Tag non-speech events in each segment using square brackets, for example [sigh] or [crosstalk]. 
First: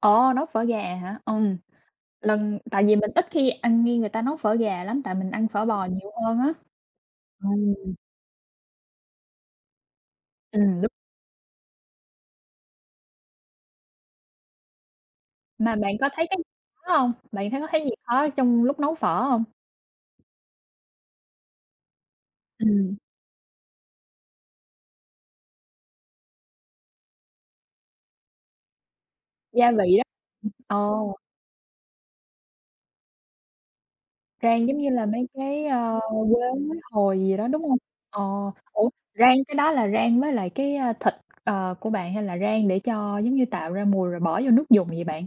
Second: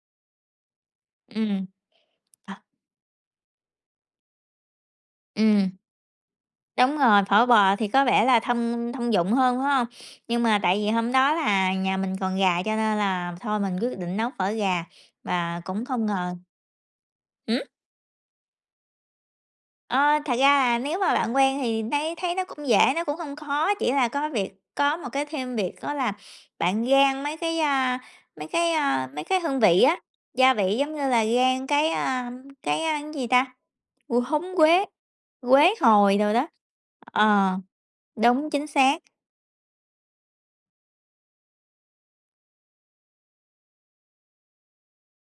Ồ, nấu phở gà hả? Ừm. Ừm. Ờ. Lần tại vì mình ít khi ăn nghe người ta nấu phở gà lắm tại mình ăn phở Ừm. bò nhiều hơn á. Đúng rồi, phở Ừm. bò thì có vẻ là thông thông dụng hơn, phải hông? Nhưng mà tại Ừm, đúng. vì hôm đó là nhà mình còn gà, cho nên là thôi mình quyết định nấu phở gà và Mà cũng bạn không có thấy ngờ cái khó hông? Bạn thấy hứm? có thấy gì khó trong lúc nấu phở hông? Ơ, thật ra là nếu mà bạn quen thì nấy thấy nó cũng dễ, Ừm. nó cũng hông khó, chỉ là có việc có một cái thêm việc đó là bạn rang mấy cái, a, mấy cái, a, mấy cái hương Gia vị vị á, á. gia vị giống như Ồ. là rang cái, a, cái, a, cái, a, gì ta, Mùi húng Rang giống quế, như là mấy cái, quế ơ, hồi đồ quế đó. hồi gì đó, Ờ. đúng hông? Ờ. Đúng, chính Ủa, xác. rang cái đó là rang với lại cái, a, thịt, ờ, của bạn hay là rang để cho, giống như, tạo ra mùi rồi bỏ vô nước dùng vậy bạn?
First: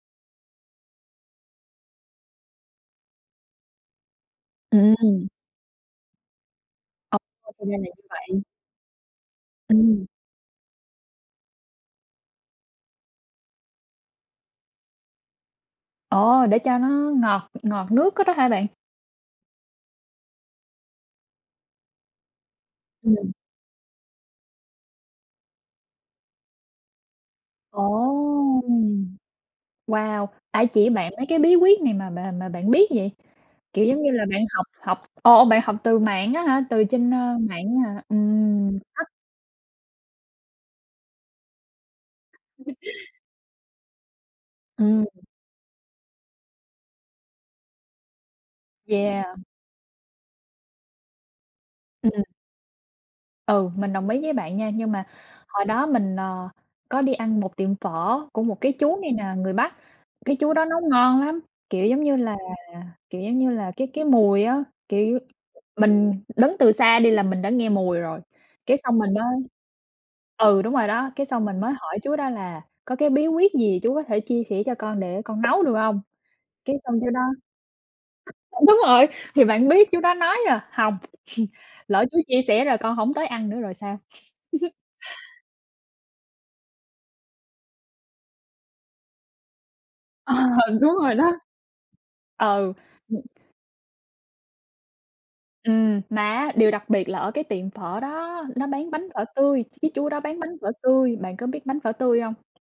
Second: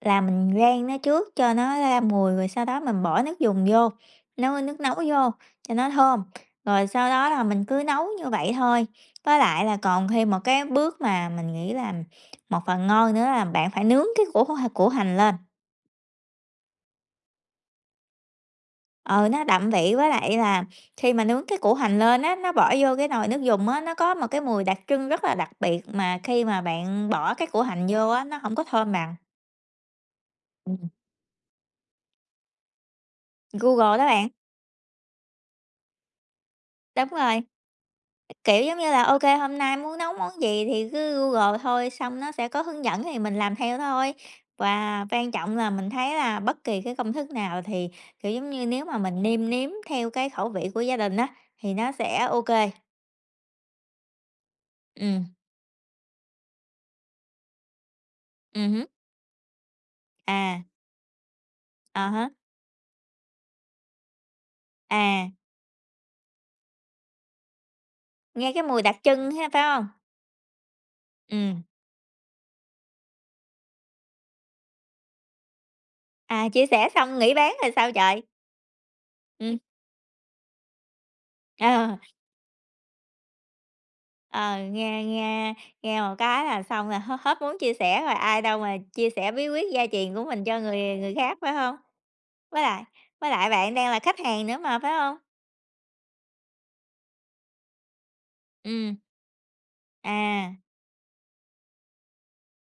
Là mình rang nó trước cho nó ra mùi, rồi sau đó mình bỏ nước dùng vô, nấu, ơ, nước nấu Ừm! vô cho nó thơm, rồi sau Ồ, đó là mình thì ra cứ là như nấu như vậy. vậy thôi. Với lại là Ừm. còn thêm một cái bước mà mình nghĩ là một phần ngon nữa là bạn phải nướng cái củ h củ hành lên. Ồ, để cho nó ngọt ngọt nước cái đó hả bạn? Ừ, nó đậm vị với lại là khi mà nướng cái củ hành lên á, nó bỏ vô cái nồi Ừm. nước dùng á, nó có một cái mùi đặc trưng rất là đặc biệt mà khi mà bạn bỏ cái củ Ồ! hành vô á, nó hổng có thơm bằng. Wow. Ai Ừm. chỉ bạn mấy cái bí quyết này mà mà mà bạn biết vậy? Kiểu Google giống đó như là bạn. bạn học học ồ, bạn học từ mạng á hả, từ Đúng trên, ơ, rồi. mạng á hả? Kiểu giống Ừm như là [unintelligible] OK, hôm nay muốn nấu món gì thì cứ Google thôi, xong nó sẽ có [chuckles] hướng dẫn thì mình làm theo thôi. Và Ừm. quan trọng là mình thấy là bất kỳ cái công thức nào thì, kiểu giống như, nếu mà mình Yeah. nêm nếm theo cái khẩu vị của gia đình á, thì nó sẽ Ừm. OK. Ừ, mình đồng ý với bạn nha, nhưng mà Ừm. hồi đó mình, ờ, có đi ăn một tiệm phở của một cái Ừm hứm. chú này nè, người Bắc, cái chú đó À. nấu ngon lắm, kiểu, giống À như há. là, kiểu, giống như là, cái cái mùi á, kiểu, À. mình đứng từ xa đi là mình đã nghe mùi rồi. Nghe cái Cái mùi đặc xong mình mới trưng ha, phải hông? ừ, đúng rồi đó, cái xong mình Ừm. mới hỏi chú đó là có cái bí quyết gì chú có thể chia sẻ cho con để con nấu được hông? À, chia Cái sẻ xong chú xong đó nghỉ bán rồi sao trời? ờ, đúng rồi! Thì Ừm. bạn biết chú đó nói là "Hông, [chuckles] Ờ. lỡ chú chia sẻ rồi con hổng tới ăn nữa rồi sao?" Ờ, [chuckles] nghe nghe nghe một cái là xong là h hết muốn chia sẻ rồi ai đâu mà chia sẻ bí quyết gia truyền của Ờ! mình cho người Đúng người rồi đó! khác, phải hông? Với Ừ. lại Ừm. với lại bạn đang là khách hàng nữa mà, phải hông? Ừm, mà á, điều đặc biệt là ở cái tiệm phở đó, nó bán Ừm. bánh phở tươi, ch chú đó bán bánh À. phở tươi. Bạn có biết bánh phở tươi hông?